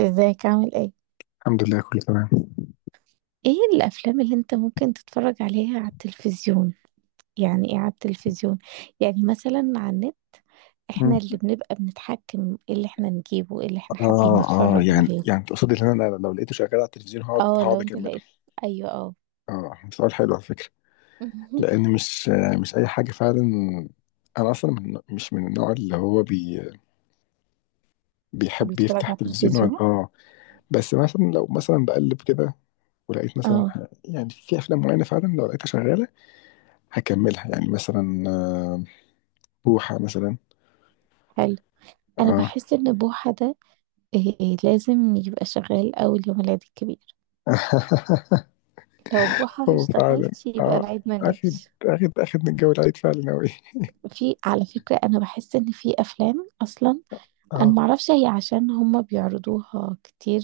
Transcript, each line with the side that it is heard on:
right: ازيك، عامل ايه؟
left: الحمد لله، كله تمام.
right: ايه الافلام اللي انت ممكن تتفرج عليها على التلفزيون؟ يعني ايه على التلفزيون؟ يعني مثلا على النت. احنا اللي
left: مم.
right: بنبقى بنتحكم، ايه اللي احنا نجيبه، ايه اللي احنا حابين
left: اه، اه،
right: نتفرج
left: يعني
right: عليه.
left: يعني تقصد ان انا لو لقيته شغال على التلفزيون هقعد
right: اه،
left: هقعد
right: لو انت
left: اكمله.
right: لقيت. ايوه، اه.
left: اه، سؤال حلو على فكره. لان مش اي حاجه فعلا. انا اصلا من مش من النوع اللي هو بيحب
right: بيتفرج
left: يفتح
right: على
left: تلفزيون ويقعد.
right: التلفزيون.
left: اه، بس مثلا لو مثلا بقلب كده، ولقيت مثلا
right: اه.
left: يعني في افلام معينه فعلا لو لقيتها شغاله هكملها. يعني مثلا بوحه مثلا.
right: حلو. انا
left: اه.
right: بحس ان بوحة ده، إيه لازم يبقى شغال اول يوم العيد الكبير. لو بوحة ما
left: هو فعلا،
right: اشتغلش، يبقى
left: اه،
right: العيد ما
left: اخد
right: جاش.
left: اخد من الجو العيد فعلا اوي.
right: في، على فكرة، انا بحس ان في افلام اصلا، انا
left: اه،
right: معرفش هي عشان هما بيعرضوها كتير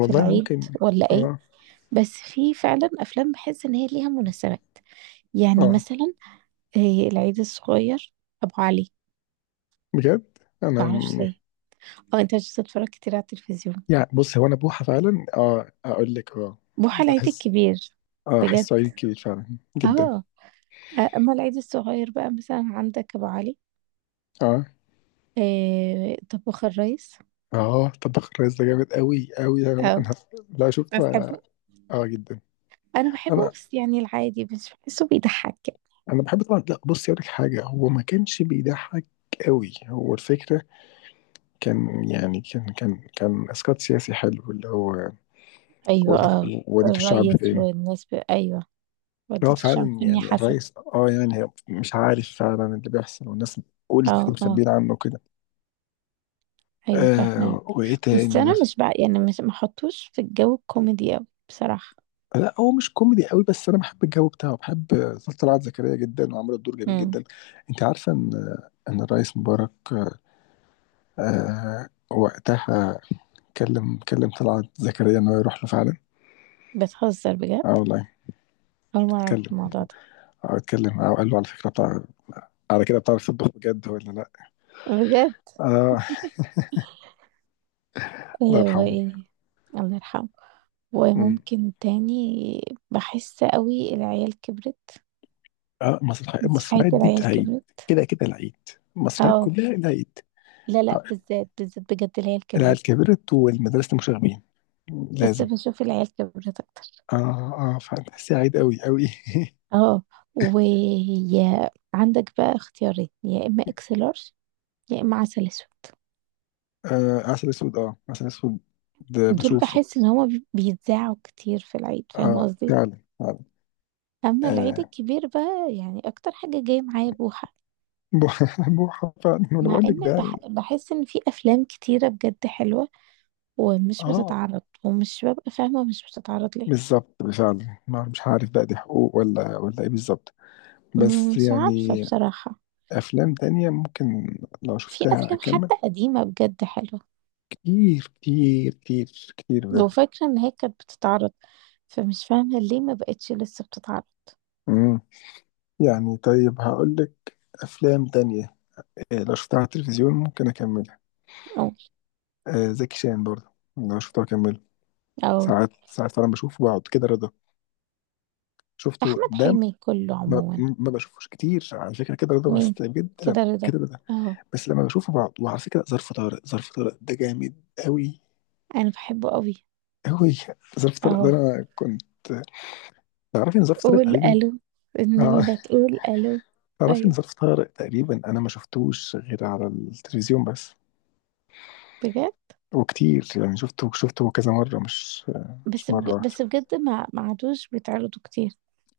right: في العيد،
left: ممكن.
right: ولا ايه؟
left: اه،
right: بس في فعلا افلام بحس ان هي ليها مناسبات. يعني
left: اه،
right: مثلا، العيد الصغير، ابو علي.
left: بجد. انا
right: معرفش
left: م-
right: ليه. اه، انت مش بتتفرج كتير على التلفزيون؟
left: يعني، بص، هو انا بوحة فعلا. اه، اقول لك، اه،
right: بوحة العيد
left: احس
right: الكبير.
left: اه احس
right: بجد.
left: صعيدي كبير فعلا جدا.
right: اه. اما العيد الصغير بقى مثلا عندك ابو علي.
left: اه،
right: طباخ الريس.
left: اه، طباخ الريس ده جامد قوي قوي. انا
right: اه،
left: أنا لا
right: بس
left: شفته، اه.
right: بحبه.
left: آه، جدا.
right: انا بحبه،
left: انا
right: بس يعني العادي، بس بحسه بيضحك.
left: انا بحب طبعا. لا بص، اقول لك حاجه، هو ما كانش بيضحك قوي. هو الفكره كان يعني كان كان كان اسقاط سياسي حلو، اللي هو
right: ايوه،
left: وديته
right: اه.
left: وديته الشعب
right: الريس
left: فين.
right: والناس ايوه.
left: هو
right: والدته
left: فعلا،
right: عارفيني
left: يعني
right: حسن.
left: الرئيس، اه، يعني هي مش عارف فعلا اللي بيحصل، والناس بتقول
right: اه،
left: كتير
right: اه.
left: مخبيين عنه كده.
right: ايوه،
left: آه،
right: فاهمك.
left: وايه
right: بس
left: تاني
right: انا
left: مثلا؟
right: مش بقى، يعني مش محطوش في الجو الكوميدي اوي بصراحه.
left: لا هو مش كوميدي قوي، بس انا بحب الجو بتاعه. بحب طلعت زكريا جدا، وعملت دور جميل
right: امم.
left: جدا. انت عارفه ان الرئيس مبارك، آه، وقتها، كلم طلعت زكريا ان هو يروح له فعلا.
right: بتهزر بجد؟
left: اه والله.
right: اول مره اعرف
left: اتكلم
right: الموضوع ده.
left: اه اتكلم اه، قال له على فكره بتاع، على كده بتعرف تطبخ بجد ولا لا؟
right: بجد؟
left: اه، الله
right: ايوه،
left: يرحمه.
right: ايه؟ الله يرحمه.
left: مم.
right: وممكن تاني. بحس قوي العيال كبرت.
left: اه،
right: مسرحيه
left: المسرحيات دي
right: العيال
left: بتاع عيد.
right: كبرت.
left: كده كده العيد، المسرحيات
right: اه.
left: كلها العيد.
right: لا لا،
left: آه،
right: بالذات بالذات، بجد العيال كبرت.
left: العيال كبرت والمدرسة المشاغبين،
right: بس
left: لازم.
right: بشوف العيال كبرت اكتر.
left: اه، اه فعلا، تحسيها عيد قوي قوي.
right: اه. وعندك بقى اختيارين، يا اما اكس لارج، يا اما عسل اسود.
left: آه، عسل اسود، اه، عسل اسود، ده
right: دول
left: بشوفه.
right: بحس ان هما بيتذاعوا كتير في العيد، فاهم
left: اه،
right: قصدي؟
left: فعلا فعلا.
right: اما العيد
left: آه،
right: الكبير بقى يعني اكتر حاجه جايه معايا بوحه.
left: بوحة، بوحة فعلا، ما انا
right: مع
left: بقول لك ده
right: ان
left: يعني.
right: بحس ان في افلام كتيره بجد حلوه، ومش
left: اه،
right: بتتعرض، ومش ببقى فاهمه مش بتتعرض ليه.
left: بالظبط فعلا. ما مش عارف بقى، دي حقوق ولا ايه بالظبط. بس
right: مش عارفه
left: يعني
right: بصراحه.
left: افلام تانية ممكن لو
right: في
left: شفتها
right: افلام
left: اكمل.
right: حتى قديمه بجد حلوه،
left: كتير كتير كتير كتير
right: لو
left: بجد.
right: فاكره ان هي كانت بتتعرض، فمش فاهمه ليه ما بقتش لسه بتتعرض.
left: مم. يعني طيب، هقول لك، افلام تانية لو شفتها على التلفزيون ممكن اكملها.
right: او.
left: زكي شان برضه لو شفته اكمله.
right: او.
left: ساعات ساعات فعلا بشوفه بقعد. كده رضا شفته،
right: احمد
left: ده
right: حلمي كله
left: ما,
right: عموما.
left: ما بشوفوش كتير على فكره. كده رضا، بس
right: مين؟
left: بجد لما،
right: كده رضا؟
left: كده رضا
right: اه.
left: بس لما بشوفه بقعد. وعلى فكره ظرف طارق، ظرف طارق ده جامد قوي
right: انا بحبه قوي.
left: قوي. ظرف طارق ده
right: اه،
left: انا كنت، تعرفي ان ظرف طارق
right: قول
left: تقريبا،
right: الو. النبي، لا تقول الو!
left: تعرفي إن
right: ايوه.
left: ظرف طارق تقريبا أنا ما شفتوش غير على التلفزيون بس.
right: بجد.
left: وكتير يعني، شفته كذا مرة، مش
right: بس
left: مرة واحدة.
right: بس بجد ما عادوش بيتعرضوا كتير.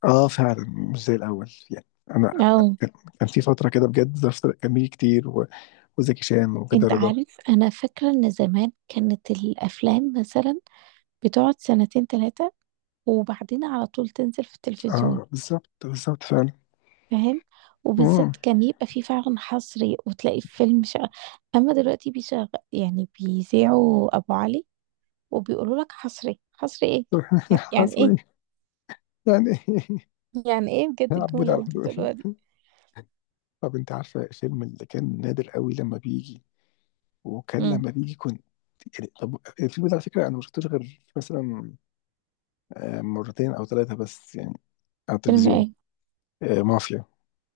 left: آه فعلا، مش زي الأول. يعني أنا
right: اه.
left: كان كان في فترة كده، بجد ظرف طارق كان بيجي كتير، و... وزكي شان وكده
right: انت
left: رضا.
right: عارف، انا فاكره ان زمان كانت الافلام مثلا بتقعد سنتين ثلاثه، وبعدين على طول تنزل في التلفزيون.
left: آه بالظبط بالظبط فعلا.
right: فاهم؟
left: مم.
right: وبالذات كان يبقى في فعلا حصري، وتلاقي فيلم. اما دلوقتي بيشغل يعني بيذيعوا ابو علي، وبيقولوا لك حصري، حصري ايه؟ يعني
left: حصل
right: ايه؟
left: إيه؟ يعني، إيه؟
right: يعني ايه بجد
left: يا عبود
right: الجملة
left: على
right: اللي انت بتقولوها دي؟
left: الحدود. طب أنت عارفة الفيلم اللي كان نادر قوي لما بيجي، وكان
right: امم.
left: لما بيجي كنت، يعني طب، الفيلم ده على فكرة أنا ما شفتوش غير مثلا مرتين او ثلاثه بس، يعني على
right: فيلم
left: التلفزيون.
right: ايه؟
left: مافيا.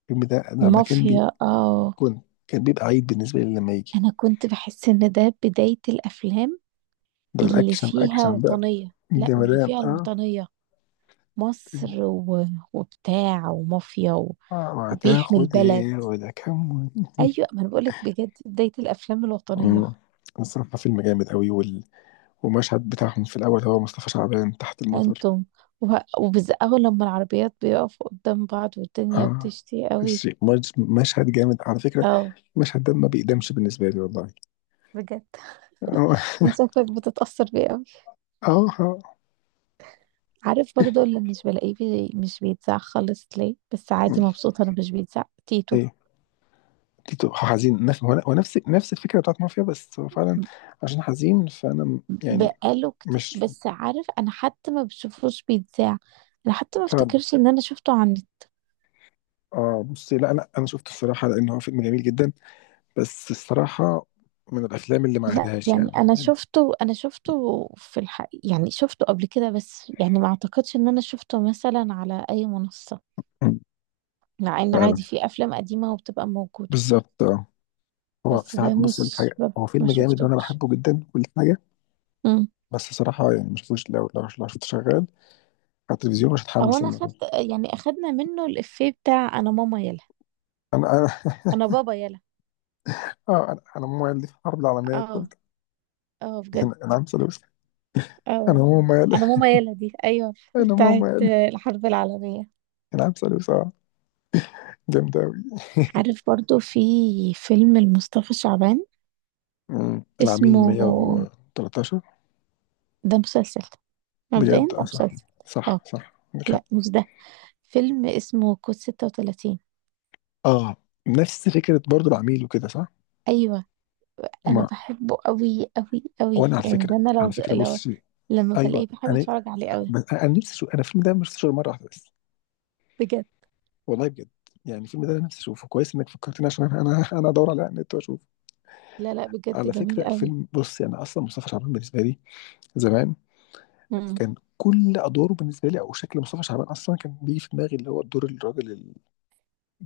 left: الفيلم ده أنا لما كان
right: مافيا. اه،
left: كنت، كان بيبقى عيد بالنسبه لي لما يجي.
right: انا كنت بحس ان ده بداية الافلام
left: ده
right: اللي
left: الاكشن،
right: فيها
left: اكشن بقى،
right: وطنية، لا، واللي
left: جمدان.
right: فيها
left: اه،
right: الوطنية، مصر. وبتاع ومافيا،
left: اه،
right: وبيحمي
left: هتاخد
right: البلد.
left: ايه ولا كم.
right: ايوه، ما انا بقولك بجد بداية الافلام الوطنية.
left: مم. الصراحه فيلم جامد قوي، وال... والمشهد بتاعهم في الاول، هو مصطفى شعبان تحت المطر.
right: انتم و... اول لما العربيات بيقفوا قدام بعض والدنيا
left: اه،
right: بتشتي قوي.
left: مشهد جامد على فكره.
right: اه،
left: المشهد ده ما بيقدمش بالنسبه لي والله.
right: بجد.
left: اه،
right: انت شكلك بتتأثر بيه قوي.
left: اه، آه.
right: عارف برضو اللي مش بلاقيه مش بيتذاع خالص ليه، بس
left: مم.
right: عادي مبسوطة انه مش بيتذاع تيتو.
left: ايه تيتو؟ حزين. نفس، هو نفس الفكره بتاعت مافيا، بس هو فعلا عشان حزين فانا يعني
right: بقاله كتير،
left: مش
right: بس عارف، انا حتى ما بشوفوش بيتذاع. انا حتى ما
left: فعلا.
right: افتكرش ان انا شفته عن.
left: اه بصي، لا لا، انا شفته الصراحه لان هو فيلم جميل جدا، بس الصراحه من الافلام اللي ما
right: لا،
left: عادهاش
right: يعني
left: يعني،
right: انا شفته انا شفته في الحق، يعني شفته قبل كده، بس يعني ما اعتقدش ان انا شفته مثلا على اي منصة.
left: مم.
right: مع ان
left: فعلا،
right: عادي في افلام قديمة وبتبقى موجودة.
left: بالظبط. اه، هو
right: بس
left: ساعات،
right: ده
left: بص لك
right: مش
left: حاجه، هو
right: ببقى ما
left: فيلم جامد وانا
right: شفتوش.
left: بحبه جدا كل حاجه.
right: مم.
left: بس صراحه يعني ما شفتوش. لو شفته شغال على التلفزيون مش
right: او،
left: هتحمس
right: انا
left: ان
right: اخدت،
left: أنا-
right: يعني اخدنا منه الافيه بتاع انا ماما يلا،
left: انا، انا،
right: انا بابا يلا.
left: اه، انا ماما قال لي في الحرب العالميه
right: اه،
left: الثالثه.
right: اه، بجد،
left: أنا عم سلوش. انا
right: اه.
left: ماما قال،
right: انا ماما يلا دي، ايوه،
left: انا
right: بتاعت
left: ماما،
right: الحرب العالمية.
left: العام ثالث. اه، جامد أوي.
right: عارف برضو، في فيلم لمصطفى شعبان
left: العميل
right: اسمه،
left: 113.
right: ده مسلسل، مبدئيا
left: بجد؟ اه،
right: ده
left: صح
right: مسلسل.
left: صح
right: اه،
left: صح، عندك حق.
right: لا، مش ده. فيلم اسمه كود 36.
left: اه، نفس فكرة برضو العميل وكده، صح؟
right: ايوه. انا
left: ما،
right: بحبه قوي قوي قوي،
left: وانا على
right: يعني
left: فكرة،
right: ده انا لو لو
left: بصي،
right: لما بلاقيه
left: ايوه.
right: بحب
left: انا
right: اتفرج عليه قوي.
left: انا نفسي اشوف، انا الفيلم ده مش اشوفه مرة واحدة بس.
right: بجد.
left: والله بجد. يعني الفيلم ده انا نفسي اشوفه كويس انك فكرتني، عشان انا، ادور على النت واشوفه.
right: لا لا، بجد
left: على
right: جميل
left: فكرة
right: قوي.
left: الفيلم، بصي انا اصلا مصطفى شعبان بالنسبة لي زمان، كان كل ادواره بالنسبة لي، او شكل مصطفى شعبان اصلا كان بيجي في دماغي اللي هو الدور، الراجل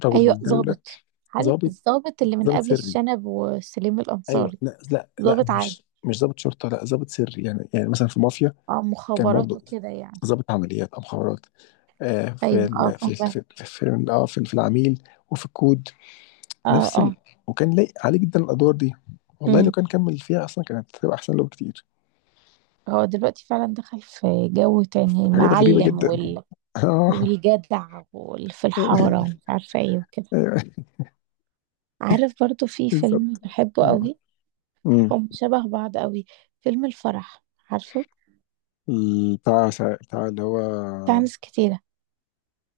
left: او
right: ايوه،
left: الدوله،
right: ظابط. عارف
left: ضابط
right: الظابط اللي من
left: ضابط
right: قبل
left: سري.
right: الشنب وسليم
left: ايوه،
right: الانصاري،
left: لا لا لا،
right: ظابط عادي.
left: مش ضابط شرطه، لا ضابط سري، يعني يعني مثلا في مافيا
right: اه،
left: كان
right: مخابرات
left: برضه
right: وكده يعني.
left: ضابط عمليات او مخابرات. آه
right: ايوه، اه، فاهمه.
left: في العميل وفي الكود،
right: اه،
left: نفس ال.
right: اه.
left: وكان لايق عليه جدا الادوار دي. والله لو
right: امم.
left: كان كمل فيها اصلا كانت هتبقى احسن له بكتير.
right: هو دلوقتي فعلا دخل في جو تاني
left: حاجات غريبه
right: معلم
left: جدا.
right: وال...
left: اه،
right: والجدع واللي في الحارة ومش عارفة ايه وكده.
left: ايوه
right: عارف برضو في فيلم
left: بالظبط.
right: بحبه
left: أمم.
right: قوي.
left: أمم.
right: هم شبه بعض قوي. فيلم الفرح. عارفه؟
left: بتاع بتاع اللي هو،
right: بتاع ناس كتيرة.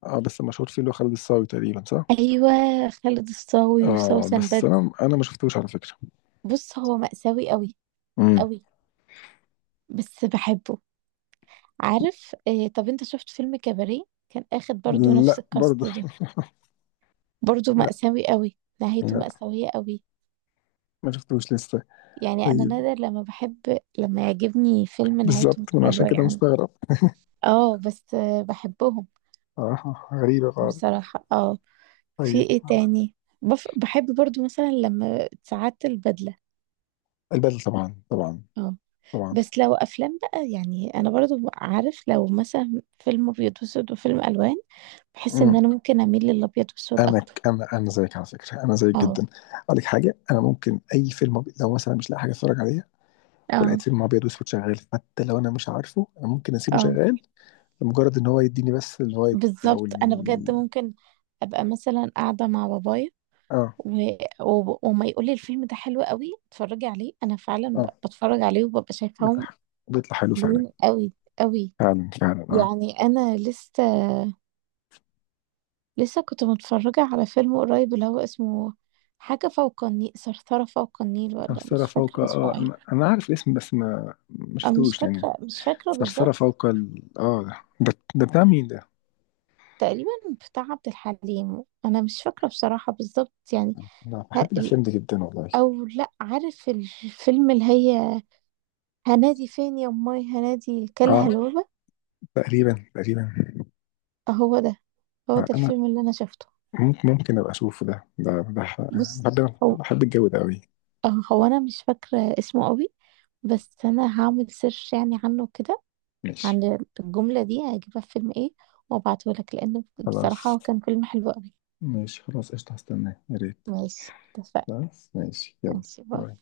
left: اه بس مشهور فيه اللي هو خالد الصاوي تقريبا، صح؟
right: ايوه، خالد الصاوي
left: اه
right: وسوسن
left: بس
right: بدر.
left: انا ما شفتوش على فكرة.
right: بص، هو مأساوي قوي،
left: امم.
right: قوي، بس بحبه. عارف، طب انت شفت فيلم كباريه؟ كان اخد برضو نفس
left: لا برضه،
right: الكاست ده. برضو
left: لا
right: مأساوي قوي، نهايته
left: لا،
right: مأساوية قوي.
left: ما شفتوش لسه.
right: يعني انا
left: طيب
right: نادر لما بحب، لما يعجبني فيلم نهايته
left: بالظبط،
right: مش
left: من عشان
right: حلوة
left: كده
right: يعني.
left: مستغرب.
right: اه، بس بحبهم
left: آه، غريبة بعض.
right: بصراحة، اه. في
left: طيب
right: ايه تاني؟ بحب برضو مثلا لما ساعات البدلة.
left: البدل، طبعا طبعا
right: اه.
left: طبعا.
right: بس لو افلام بقى، يعني انا برضو عارف، لو مثلا فيلم ابيض واسود وفيلم الوان، بحس ان
left: امم،
right: انا ممكن اميل للابيض واسود اكتر.
left: انا زيك على فكرة، انا زيك
right: اه،
left: جدا. اقول لك حاجة، انا ممكن اي فيلم لو مثلا مش لاقي حاجة اتفرج عليها، ولقيت
right: اه،
left: فيلم ابيض واسود شغال، حتى لو انا مش عارفه، انا ممكن اسيبه
right: اه.
left: شغال لمجرد ان هو يديني بس الفايب او
right: بالظبط، انا بجد ممكن ابقى مثلا قاعده مع بابايا
left: اه،
right: و... وما يقول لي الفيلم ده حلو قوي اتفرجي عليه، انا فعلا
left: اه،
right: بتفرج عليه وببقى شايفاهم
left: بيطلع بيطلع حلو فعلا.
right: حلوين قوي، قوي.
left: فعلا فعلا. اه،
right: يعني انا لسه، لسه كنت متفرجه على فيلم قريب اللي هو اسمه حاجه فوق النيل، ثرثره فوق النيل، ولا
left: ثرثرة
right: مش
left: فوق،
right: فاكره
left: اه،
right: اسمه ايه.
left: أنا عارف الاسم بس ما
right: أنا مش
left: شفتوش يعني.
right: فاكره مش فاكره
left: ثرثرة
right: بالظبط.
left: فوق اه، ده بتاع مين ده؟
right: تقريبا بتاع عبد الحليم، انا مش فاكره بصراحه بالظبط يعني.
left: انا
right: ه-
left: بحب
right: ال-
left: الافلام دي جدا والله.
right: او، لا، عارف الفيلم اللي هي هنادي فين يا امي، هنادي كلها
left: اه،
right: الوبا؟
left: تقريبا تقريبا.
right: هو ده. هو
left: آه،
right: ده
left: انا
right: الفيلم اللي انا شفته.
left: ممكن ابقى اشوفه. ده
right: بص،
left: بحب،
right: هو
left: الجو ده قوي.
right: هو انا مش فاكره اسمه قوي، بس انا هعمل سيرش يعني عنه كده،
left: ماشي
right: عن الجمله دي هجيبها في فيلم ايه، وابعته لك، لان بصراحه
left: خلاص،
right: هو كان فيلم حلو قوي.
left: قشطة، هستناه يا ريت.
right: ماشي، اتفقنا.
left: خلاص ماشي، يلا،
right: ماشي، باي.
left: باي.